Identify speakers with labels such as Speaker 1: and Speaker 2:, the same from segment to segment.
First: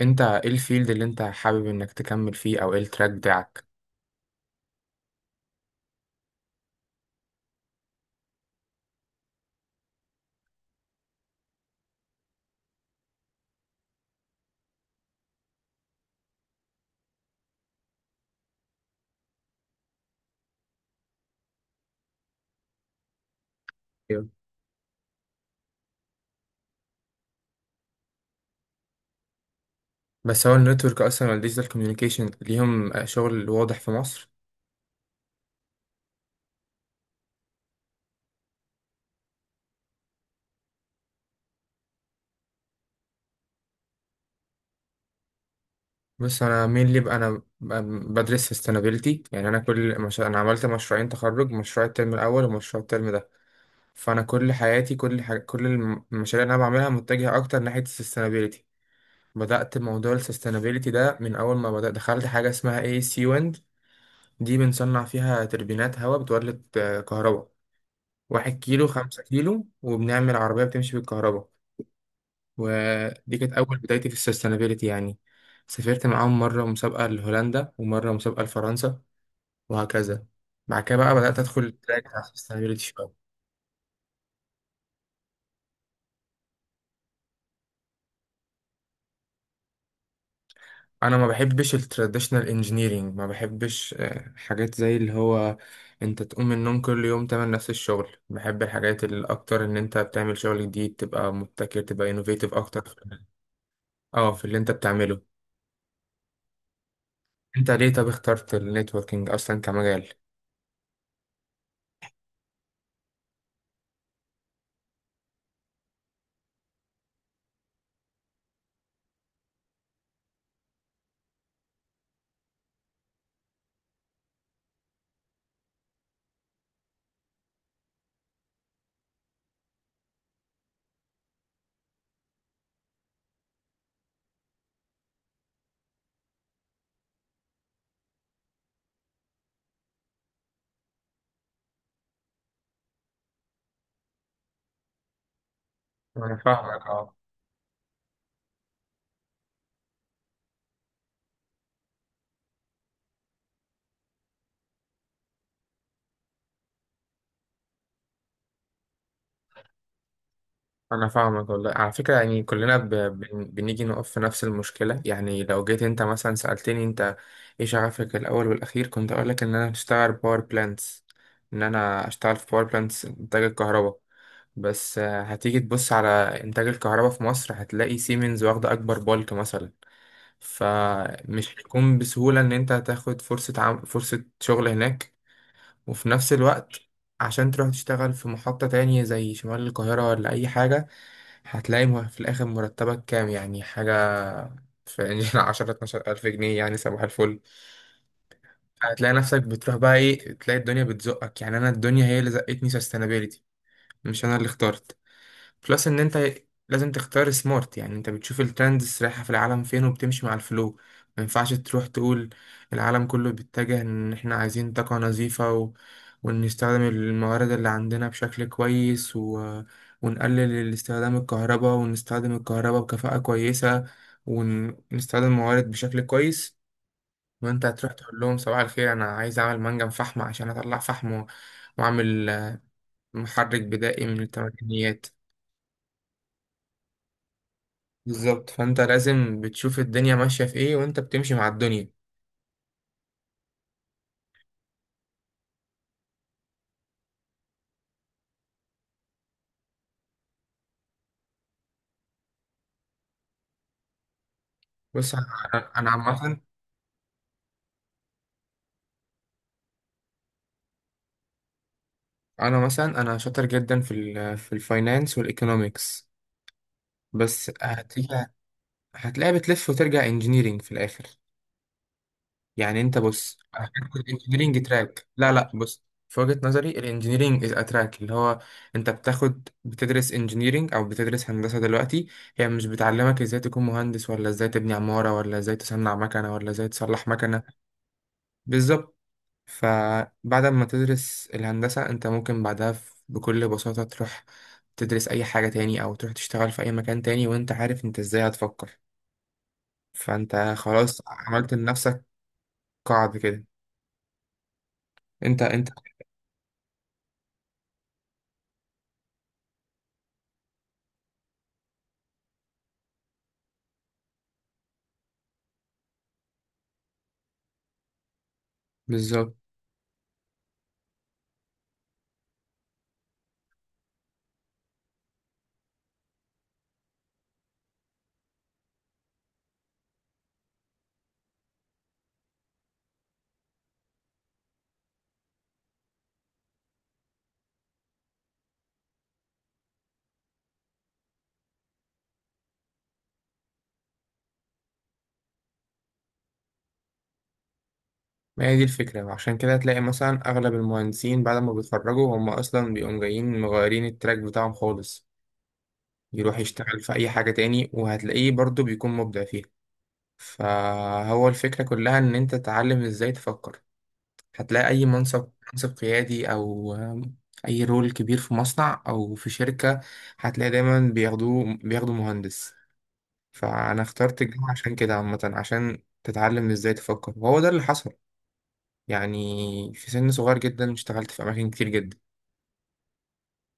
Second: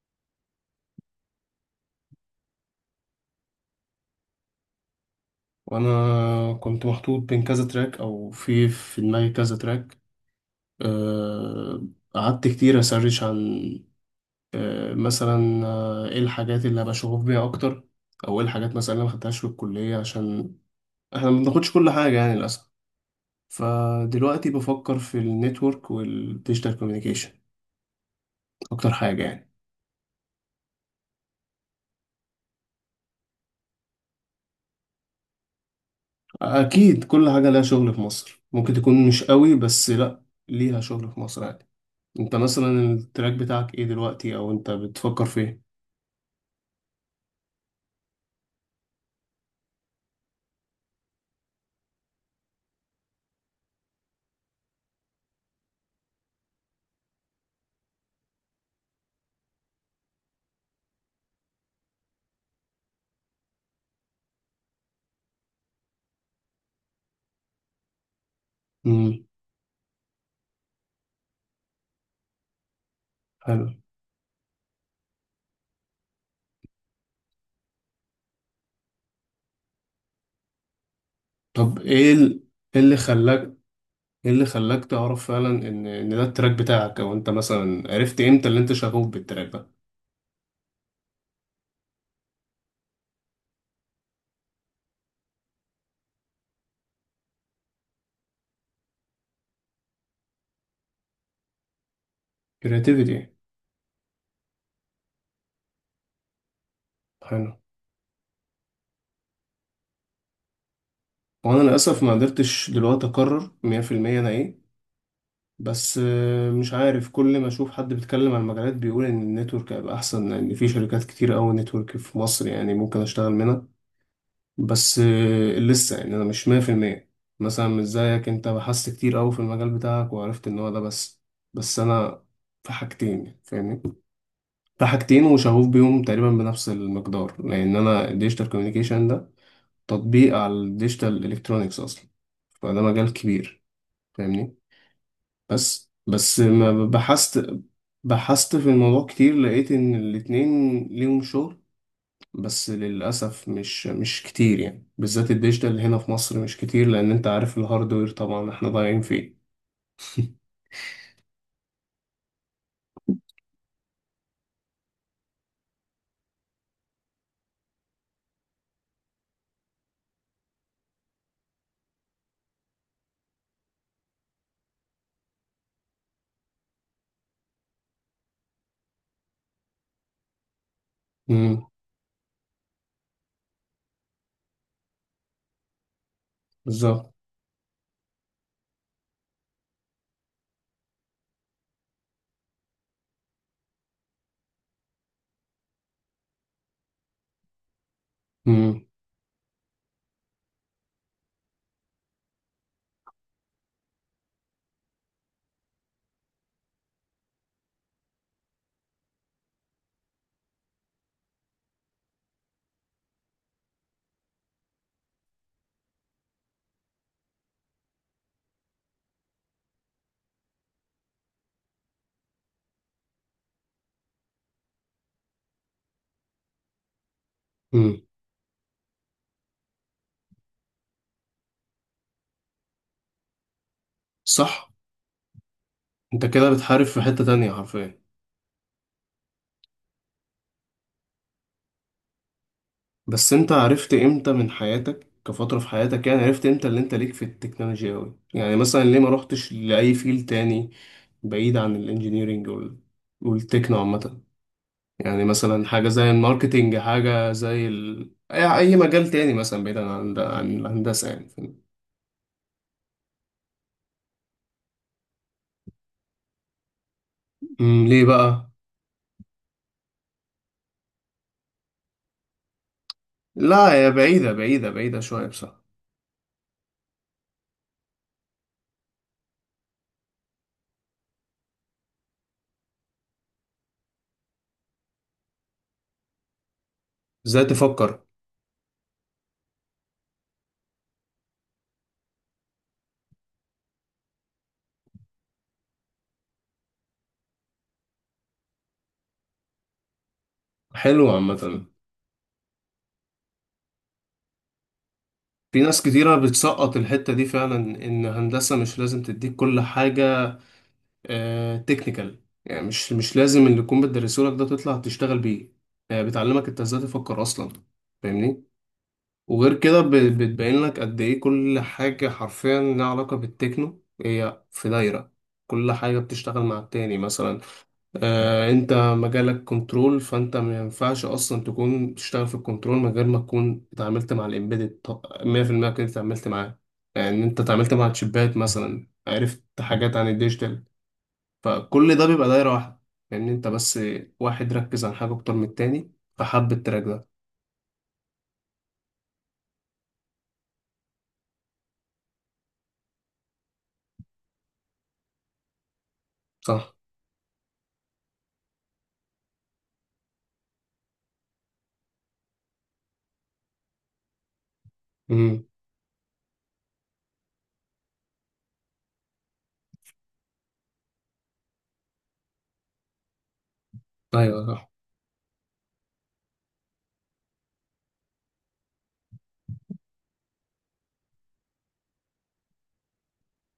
Speaker 1: انت ايه الفيلد اللي انت حابب انك تكمل فيه او ايه التراك بتاعك؟
Speaker 2: وانا كنت محطوط بين كذا تراك او في دماغي كذا تراك. أه، قعدت كتير اسرش عن مثلا ايه الحاجات اللي هبقى شغوف بيها اكتر، او ايه الحاجات مثلا اللي ما خدتهاش في الكليه، عشان احنا ما بناخدش كل حاجه يعني للاسف.
Speaker 1: أيوة.
Speaker 2: فدلوقتي بفكر في النتورك والديجيتال كوميونيكيشن اكتر حاجه يعني.
Speaker 1: بس هو النتورك اصلا والديجيتال كوميونيكيشن ليهم شغل واضح في مصر؟
Speaker 2: اكيد كل حاجه لها شغل في مصر، ممكن تكون مش قوي بس لا، ليها شغل في مصر عادي. انت مثلا التراك بتاعك ايه دلوقتي، او انت بتفكر في ايه؟
Speaker 1: بس انا مين اللي بقى انا؟ بدرس سستينابيلتي، يعني انا كل مش... انا عملت مشروعين تخرج، مشروع الترم الاول ومشروع الترم ده. فانا كل حياتي المشاريع اللي انا بعملها متجهه اكتر ناحيه السستينابيلتي. بدات موضوع السستينابيلتي ده من اول ما بدات دخلت حاجه اسمها اي سي ويند. دي بنصنع فيها توربينات هواء بتولد كهرباء، 1 كيلو خمسة
Speaker 2: امم.
Speaker 1: كيلو وبنعمل عربية بتمشي بالكهرباء. ودي كانت
Speaker 2: حلو.
Speaker 1: أول بدايتي في السستينابيلتي يعني. سافرت معاهم مرة مسابقة لهولندا ومرة مسابقة لفرنسا وهكذا. بعد كده بقى بدأت أدخل
Speaker 2: طب
Speaker 1: التراك
Speaker 2: ايه
Speaker 1: بتاع
Speaker 2: إيه
Speaker 1: السستينابيلتي
Speaker 2: اللي
Speaker 1: شوية.
Speaker 2: خلاك، ايه اللي خلاك تعرف فعلا ان ده التراك بتاعك، او انت مثلا عرفت امتى اللي انت شغوف بالتراك ده؟
Speaker 1: أنا ما بحبش التراديشنال انجينيرينج، ما بحبش حاجات زي اللي هو أنت تقوم من النوم كل يوم تعمل نفس الشغل، بحب الحاجات اللي أكتر إن أنت بتعمل شغل جديد، تبقى مبتكر، تبقى انوفيتيف أكتر في.
Speaker 2: كرياتيفيتي.
Speaker 1: اه، في اللي انت بتعمله.
Speaker 2: حلو.
Speaker 1: انت ليه طب اخترت النتوركينج اصلا كمجال؟
Speaker 2: وانا للاسف ما قدرتش دلوقتي اقرر 100% انا ايه. بس مش عارف، كل ما اشوف حد بيتكلم عن المجالات بيقول ان النتورك هيبقى احسن، لان في شركات كتير قوي نتورك في مصر، يعني ممكن اشتغل منها. بس لسه يعني انا مش 100%. مثلا مش زيك انت بحثت كتير قوي في المجال بتاعك وعرفت ان هو ده بس. بس انا في حاجتين، يعني فاهمني؟ في حاجتين وشغوف بيهم تقريبا بنفس المقدار، لان انا الديجيتال كوميونيكيشن ده تطبيق على الديجيتال الكترونيكس اصلا، فده مجال كبير، فاهمني؟ بس
Speaker 1: انا
Speaker 2: بس ما
Speaker 1: فاهمك اه.
Speaker 2: بحثت بحثت في الموضوع كتير، لقيت ان الاتنين ليهم شغل. بس للأسف مش كتير، يعني بالذات الديجيتال هنا في مصر مش كتير، لأن أنت عارف الهاردوير طبعا احنا ضايعين فيه.
Speaker 1: انا فاهمك والله، على فكره يعني كلنا بنيجي نقف في نفس المشكله. يعني لو جيت انت مثلا سالتني انت ايه شغفك الاول والاخير، كنت اقول لك ان انا اشتغل باور بلانتس، ان انا اشتغل في باور بلانتس انتاج الكهرباء. بس هتيجي تبص على انتاج الكهرباء في مصر، هتلاقي سيمنز واخده اكبر بالك مثلا. فمش
Speaker 2: امم.
Speaker 1: هيكون بسهوله ان انت هتاخد فرصه شغل هناك. وفي نفس الوقت
Speaker 2: بالظبط.
Speaker 1: عشان تروح تشتغل في محطة تانية زي شمال القاهرة ولا أي حاجة، هتلاقي في الآخر مرتبك كام يعني حاجة. في إنجيل 10 12,000 جنيه، يعني صباح الفل.
Speaker 2: امم.
Speaker 1: هتلاقي نفسك بتروح بقى إيه، تلاقي الدنيا بتزقك، يعني أنا الدنيا هي اللي زقتني sustainability، مش أنا اللي اخترت. بلس ان انت لازم تختار سمارت، يعني انت بتشوف الترندز رايحة في العالم فين وبتمشي مع الفلو. ما ينفعش تروح تقول العالم كله بيتجه ان احنا عايزين طاقة نظيفة، و... وان نستخدم الموارد اللي عندنا بشكل كويس، و... ونقلل استخدام الكهرباء ونستخدم الكهرباء بكفاءة كويسة، ونستخدم الموارد بشكل كويس، وانت هتروح
Speaker 2: امم.
Speaker 1: تقول لهم صباح الخير انا عايز اعمل منجم فحم عشان اطلع فحم واعمل محرك بدائي من
Speaker 2: صح.
Speaker 1: التمكنيات.
Speaker 2: أنت كده بتحارب في حتة تانية حرفيا.
Speaker 1: بالظبط، فانت لازم بتشوف الدنيا ماشيه في ايه وانت بتمشي مع الدنيا.
Speaker 2: بس أنت عرفت إمتى من حياتك، كفترة في حياتك يعني، عرفت إمتى اللي أنت ليك في التكنولوجيا أوي، يعني مثلا ليه ما روحتش لأي فيل تاني بعيد عن الإنجينيرينج والتكنو عامة؟
Speaker 1: بص
Speaker 2: يعني
Speaker 1: انا.
Speaker 2: مثلا
Speaker 1: انا
Speaker 2: حاجة
Speaker 1: أنا
Speaker 2: زي
Speaker 1: عامه،
Speaker 2: الماركتينج، حاجة زي أي مجال تاني مثلا، بعيدا عن الهندسة، يعني فاهم؟
Speaker 1: انا شاطر جدا في الفاينانس والايكونومكس. بس
Speaker 2: أمم، ليه
Speaker 1: هتيجي،
Speaker 2: بقى؟
Speaker 1: هتلاقي بتلف وترجع انجينيرينج في الاخر. يعني انت بص،
Speaker 2: لا، هي بعيدة
Speaker 1: الانجينيرينج
Speaker 2: بعيدة بعيدة
Speaker 1: تراك،
Speaker 2: شوية
Speaker 1: لا لا،
Speaker 2: بصراحة.
Speaker 1: بص، في وجهه نظري الانجينيرينج از اتراك اللي هو انت بتدرس انجينيرينج او بتدرس هندسه دلوقتي، هي مش بتعلمك ازاي تكون مهندس، ولا ازاي تبني عماره، ولا ازاي تصنع مكنه، ولا ازاي تصلح مكنه.
Speaker 2: إزاي تفكر؟
Speaker 1: بالظبط. فبعد ما تدرس الهندسة انت ممكن بعدها بكل بساطة تروح تدرس أي حاجة تاني، أو تروح تشتغل في أي مكان تاني، وانت عارف انت ازاي هتفكر. فانت خلاص
Speaker 2: حلو
Speaker 1: عملت
Speaker 2: عامة.
Speaker 1: لنفسك قاعدة كده، انت
Speaker 2: في
Speaker 1: انت
Speaker 2: ناس كتيرة بتسقط الحتة دي فعلا، إن هندسة مش لازم تديك كل حاجة آه تكنيكال، يعني مش لازم اللي يكون بتدرسهولك ده تطلع تشتغل بيه. هي بتعلمك أنت إزاي تفكر أصلا، فاهمني؟
Speaker 1: بالظبط،
Speaker 2: وغير كده بتبين لك قد ايه كل حاجة حرفيا لها علاقة بالتكنو، هي في دايرة. كل حاجة بتشتغل مع التاني. مثلا آه، انت مجالك كنترول، فانت ما ينفعش اصلا تكون تشتغل في الكنترول من غير ما تكون اتعاملت مع الامبيدد. 100% كنت اتعاملت معاه. يعني انت اتعاملت مع الشبات مثلا، عرفت حاجات عن الديجيتال. فكل ده بيبقى دايرة واحدة، لان يعني انت بس واحد ركز على حاجة اكتر من التاني. فحب التراك ده.
Speaker 1: ما هي دي الفكرة، عشان كده تلاقي مثلا أغلب المهندسين بعد ما بيتخرجوا هم أصلا بيقوم جايين مغيرين التراك بتاعهم خالص، يروح
Speaker 2: صح.
Speaker 1: يشتغل في أي حاجة تاني وهتلاقيه برضو بيكون مبدع فيها. فهو الفكرة كلها إن أنت تتعلم إزاي تفكر. هتلاقي أي منصب،
Speaker 2: امم.
Speaker 1: منصب قيادي، أو أي رول كبير في مصنع أو في شركة، هتلاقي دايما بياخدوا مهندس. فأنا اخترت الجامعة
Speaker 2: ايوه.
Speaker 1: عشان كده عامة، عشان تتعلم إزاي تفكر، وهو ده اللي حصل. يعني في سن صغير جدا اشتغلت في أماكن كتير جدا،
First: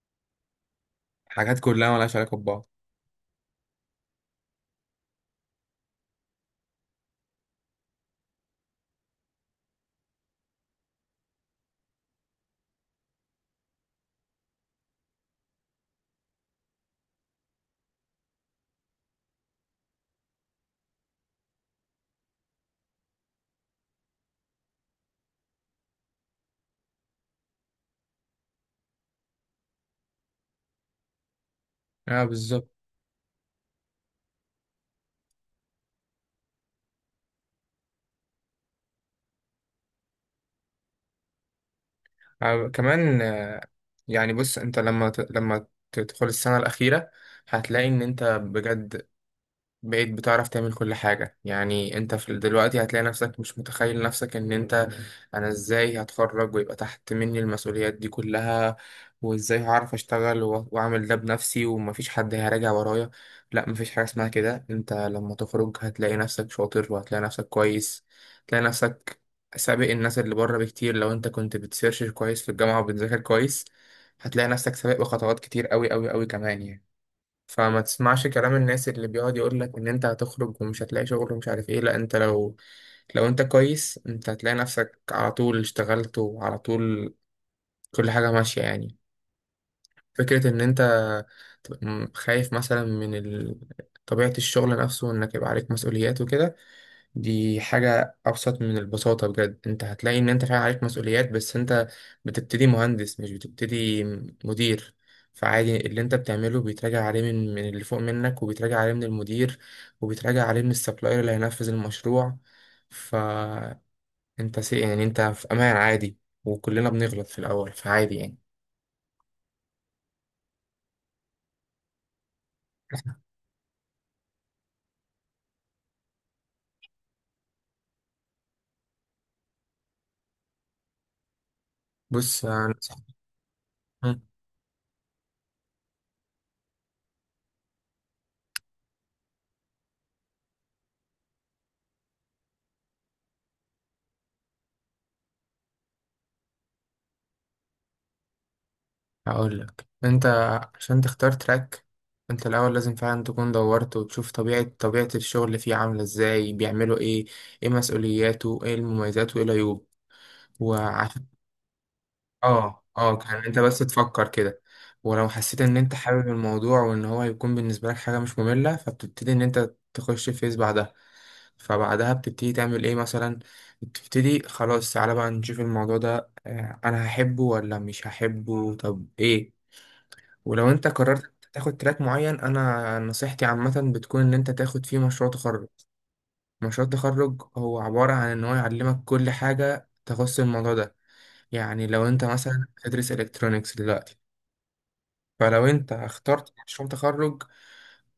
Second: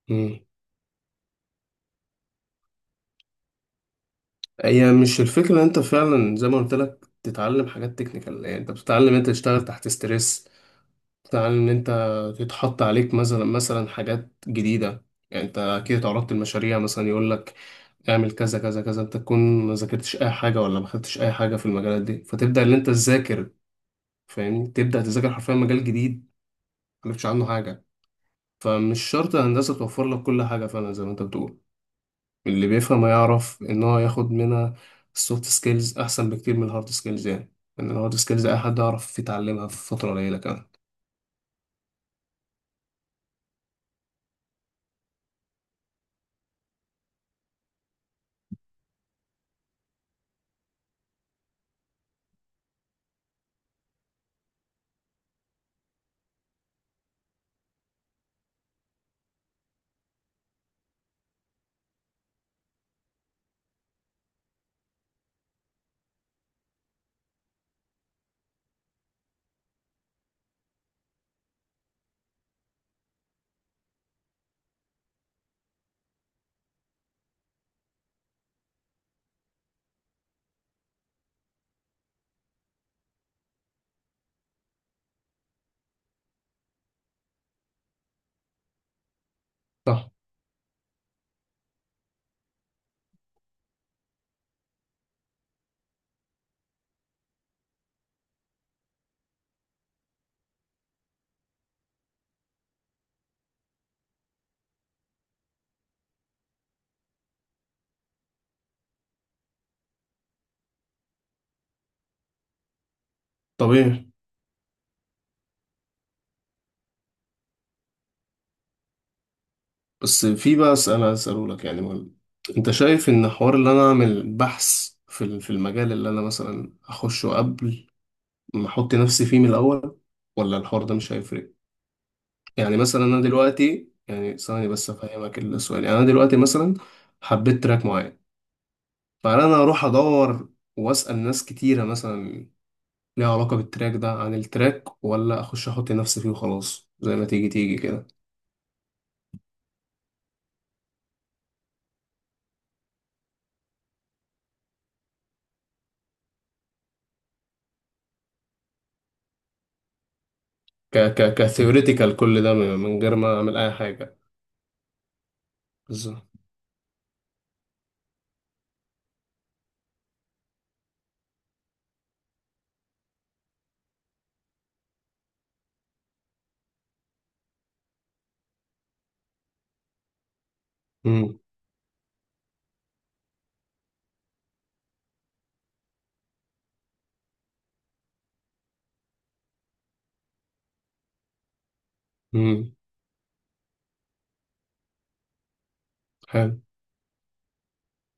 Speaker 2: صح.
Speaker 1: حاجات كلها ملهاش علاقة ببعض.
Speaker 2: هي مش الفكرة ان انت فعلا زي ما قلت لك تتعلم حاجات تكنيكال، يعني انت بتتعلم انت تشتغل تحت ستريس، بتتعلم ان انت تتحط عليك مثلا حاجات جديدة. يعني انت اكيد اتعرضت لمشاريع، مثلا يقول لك اعمل كذا كذا كذا، انت تكون ما ذاكرتش اي حاجة ولا ما خدتش اي حاجة في المجالات دي، فتبدأ ان انت تذاكر. فاهمني؟ تبدأ تذاكر حرفيا مجال جديد ما عرفتش عنه حاجة. فمش شرط الهندسة توفر لك كل حاجة، فعلا زي ما انت بتقول.
Speaker 1: اه،
Speaker 2: اللي
Speaker 1: بالظبط.
Speaker 2: بيفهم هيعرف ان هو ياخد منها السوفت سكيلز احسن بكتير من الهارد سكيلز، يعني ان الهارد سكيلز اي حد يعرف يتعلمها في فتره قليله كمان.
Speaker 1: آه كمان. يعني بص انت لما تدخل السنة الأخيرة هتلاقي إن أنت بجد بقيت بتعرف تعمل كل حاجة. يعني انت في دلوقتي هتلاقي نفسك مش متخيل نفسك ان انت، انا ازاي هتخرج ويبقى تحت مني المسؤوليات دي كلها، وازاي هعرف اشتغل واعمل ده بنفسي ومفيش حد هيراجع ورايا. لا، مفيش حاجة اسمها كده، انت لما تخرج هتلاقي نفسك شاطر وهتلاقي نفسك كويس. هتلاقي نفسك سابق الناس اللي بره بكتير. لو انت كنت بتسيرش كويس في الجامعة وبتذاكر كويس هتلاقي نفسك سابق بخطوات كتير قوي قوي قوي كمان يعني. فما تسمعش كلام الناس اللي بيقعد يقول لك ان انت هتخرج ومش هتلاقي شغل ومش عارف ايه، لا، انت لو، لو انت كويس انت هتلاقي نفسك على طول اشتغلت، وعلى طول كل حاجة ماشية يعني.
Speaker 2: صح.
Speaker 1: فكرة إن أنت تبقى خايف مثلا طبيعة الشغل نفسه وإنك يبقى عليك مسؤوليات وكده، دي حاجة أبسط من البساطة بجد. أنت هتلاقي إن أنت فعلا عليك مسؤوليات، بس أنت بتبتدي مهندس، مش بتبتدي مدير. فعادي اللي أنت بتعمله بيتراجع عليه من اللي فوق منك، وبيتراجع عليه من المدير، وبيتراجع عليه من السبلاير اللي هينفذ المشروع. فأنت
Speaker 2: طبيعي.
Speaker 1: سي يعني أنت في أمان عادي، وكلنا بنغلط في الأول، فعادي يعني.
Speaker 2: بس في بقى اسال اساله لك يعني مهم. انت شايف ان حوار اللي انا اعمل بحث في المجال اللي انا مثلا اخشه قبل ما احط نفسي فيه من الاول، ولا الحوار ده مش هيفرق؟
Speaker 1: بص أنا
Speaker 2: يعني مثلا انا دلوقتي، يعني ثواني بس افهمك السؤال، يعني انا دلوقتي مثلا حبيت تراك معين، فانا أنا اروح ادور واسال ناس كتيره مثلا ليها علاقه بالتراك ده عن التراك، ولا اخش احط نفسي فيه وخلاص زي ما تيجي تيجي كده؟
Speaker 1: هقول لك، انت عشان تختار تراك انت الاول لازم فعلا تكون دورت وتشوف طبيعة الشغل اللي فيه عاملة ازاي، بيعملوا ايه، ايه مسؤولياته، ايه المميزات وايه العيوب.
Speaker 2: ك
Speaker 1: وعشان
Speaker 2: ك كثيوريتيكال كل ده من
Speaker 1: اه
Speaker 2: من غير
Speaker 1: اه،
Speaker 2: ما
Speaker 1: كان
Speaker 2: اعمل
Speaker 1: انت
Speaker 2: اي
Speaker 1: بس
Speaker 2: حاجه.
Speaker 1: تفكر كده، ولو حسيت ان انت
Speaker 2: بالظبط.
Speaker 1: حابب الموضوع وان هو هيكون بالنسبة لك حاجة مش مملة فبتبتدي ان انت تخش فيس بعدها. فبعدها بتبتدي تعمل ايه مثلا؟ بتبتدي خلاص تعالى بقى نشوف الموضوع ده، انا هحبه ولا مش هحبه طب ايه. ولو انت قررت
Speaker 2: امم.
Speaker 1: تاخد تراك معين انا نصيحتي عامة بتكون ان انت تاخد فيه مشروع تخرج. مشروع التخرج هو عبارة عن ان هو يعلمك كل حاجة تخص الموضوع ده. يعني لو انت مثلا
Speaker 2: امم.
Speaker 1: بتدرس الكترونيكس دلوقتي، فلو انت اخترت
Speaker 2: حلو.
Speaker 1: مشروع تخرج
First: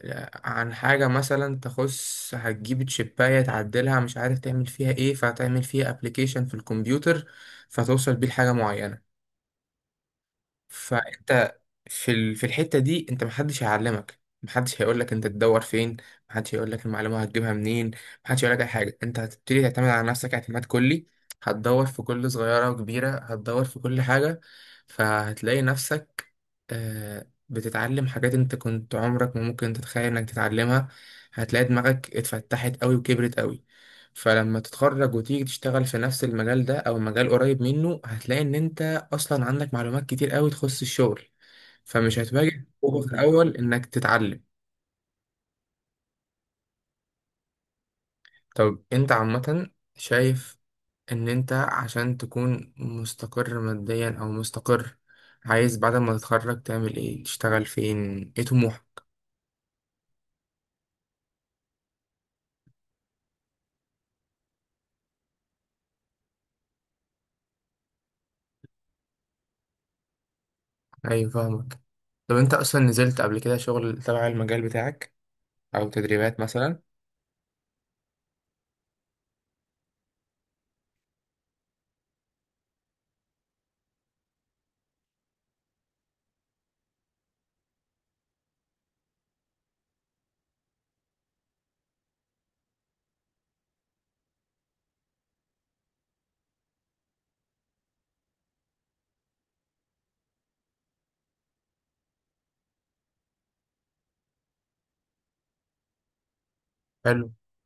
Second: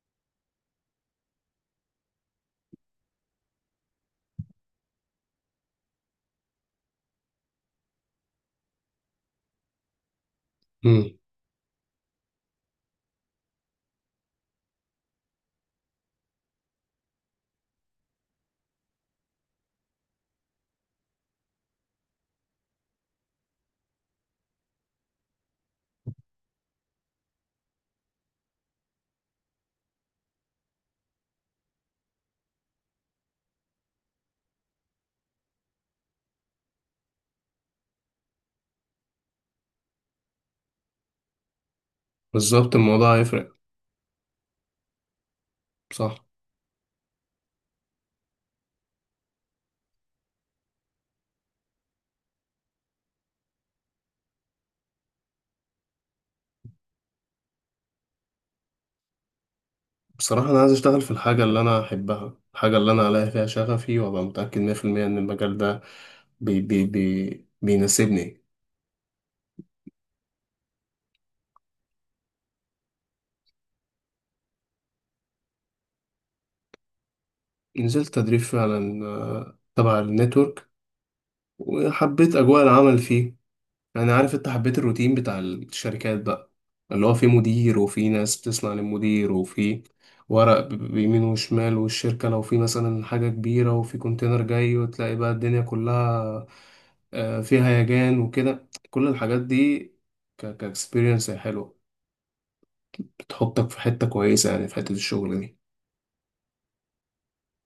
Speaker 1: عن حاجة مثلا تخص، هتجيب تشيباية تعدلها مش عارف تعمل فيها ايه، فهتعمل فيها ابلكيشن في الكمبيوتر فتوصل بيه لحاجة معينة.
Speaker 2: امم.
Speaker 1: فانت في الحتة دي انت، محدش هيعلمك، محدش هيقولك انت تدور فين، محدش هيقولك المعلومة هتجيبها منين، محدش هيقولك اي حاجة، انت هتبتدي تعتمد على نفسك اعتماد كلي، هتدور في كل صغيرة وكبيرة، هتدور في كل حاجة. فهتلاقي نفسك بتتعلم حاجات انت كنت عمرك ما ممكن تتخيل انك تتعلمها. هتلاقي دماغك اتفتحت قوي وكبرت قوي. فلما تتخرج وتيجي تشتغل في نفس المجال ده او مجال قريب منه هتلاقي ان انت اصلا عندك معلومات كتير قوي تخص الشغل، فمش هتواجه
Speaker 2: بالظبط
Speaker 1: صعوبة في
Speaker 2: الموضوع هيفرق.
Speaker 1: الأول إنك تتعلم.
Speaker 2: صح.
Speaker 1: طب أنت عامة، شايف إن أنت عشان تكون مستقر ماديا أو مستقر، عايز بعد ما تتخرج تعمل إيه، تشتغل فين، إيه طموحك؟
Speaker 2: بصراحه انا عايز اشتغل في الحاجه اللي انا احبها، الحاجه اللي انا الاقي فيها شغفي وابقى متاكد 100% ان المجال ده بي بي بي بيناسبني.
Speaker 1: أيوة فاهمك. طب أنت أصلا نزلت قبل كده شغل تبع المجال بتاعك، أو تدريبات مثلا؟
Speaker 2: نزلت تدريب فعلا تبع النتورك، وحبيت أجواء العمل فيه. يعني عارف، أنت حبيت الروتين بتاع الشركات بقى، اللي هو فيه مدير وفيه ناس بتسمع للمدير، وفيه ورق بيمين وشمال، والشركة لو في مثلا حاجة كبيرة وفي كونتينر جاي، وتلاقي بقى الدنيا كلها فيها هيجان وكده، كل الحاجات دي كاكسبيرينس حلوة، بتحطك في حتة كويسة، يعني في حتة الشغل دي.
Speaker 1: حلو.